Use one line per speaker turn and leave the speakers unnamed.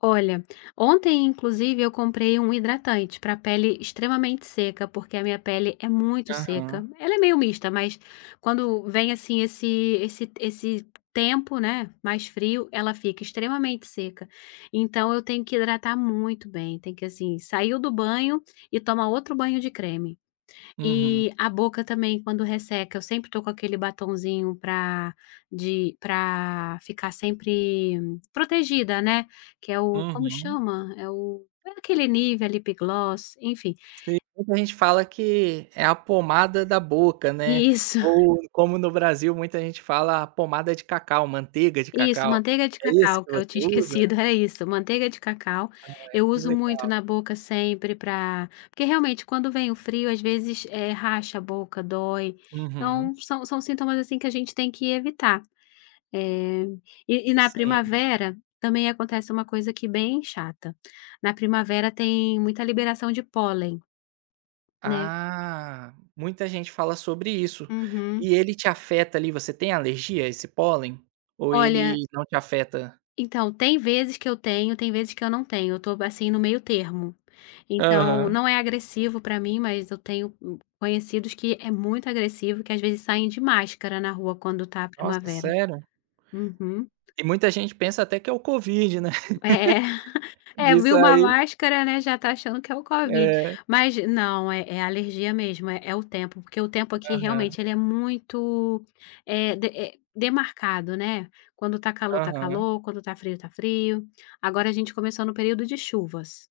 Olha, ontem inclusive, eu comprei um hidratante pra pele extremamente seca. Porque, a minha pele é muito seca,
Aham.
ela é meio mista, mas, quando, vem assim esse esse t esse tempo, né, mais frio, ela fica extremamente seca. Então, eu tenho que hidratar muito bem, tem que assim. Saiu do banho, e toma outro banho de creme.
Uhum.
Eh, a boca também quando resseca, eu sempre tô com aquele "batonzinho" pra de pra, ficar sempre, protegida, né. Que é o. Como
Uhum.
chama? É o é aquele Nívea, Lip Gloss, enfim
Sim, muita gente fala que, é a "pomada da boca", né.
Isso.
Ou, como no Brasil muita gente fala a "pomada de cacau", manteiga de
Isso!
cacau.
Manteiga de
É esse
cacau.
que
Que é o que eu
você
tinha
usa?
esquecido, É isso, manteiga de cacau.
Ah,
Eu
que
uso muito
legal.
na boca sempre pra Porque realmente, quando vem o frio às vezes, eh, racha a boca, dói. Então,
Uhum.
são são sintomas, assim, que a gente tem que evitar. Eh. E e na
Sim.
primavera, também acontece uma coisa, aqui bem chata. Na primavera tem muita liberação de pólen, né.
Hã, muita gente fala sobre isso.
Uhum.
E ele te afeta, ali, você tem alergia a esse pólen? Ou
Olha
ele não te afeta?
Então, tem vezes que eu tenho, tem vezes que eu não tenho. Eu tô assim no meio termo. Então,
Aham.
não é agressivo pra mim mas eu tenho, hum, conhecidos que é muito agressivo, que às vezes saem de máscara na rua quando tá a
Nossa!
primavera.
Sério.
Uhum.
E muita gente pensa até que é o COVID, né.
É, é
De
viu uma
sair
máscara, né, já tá achando que é o COVID.
É.
Mas, não é é alergia mesmo. É é o tempo. Porque o tempo aqui
Aham.
realmente ele é muito, eh de é demarcado, né. Quando tá calor tá
Aham.
calor, quando tá frio tá frio. Agora a gente começou no período de chuvas.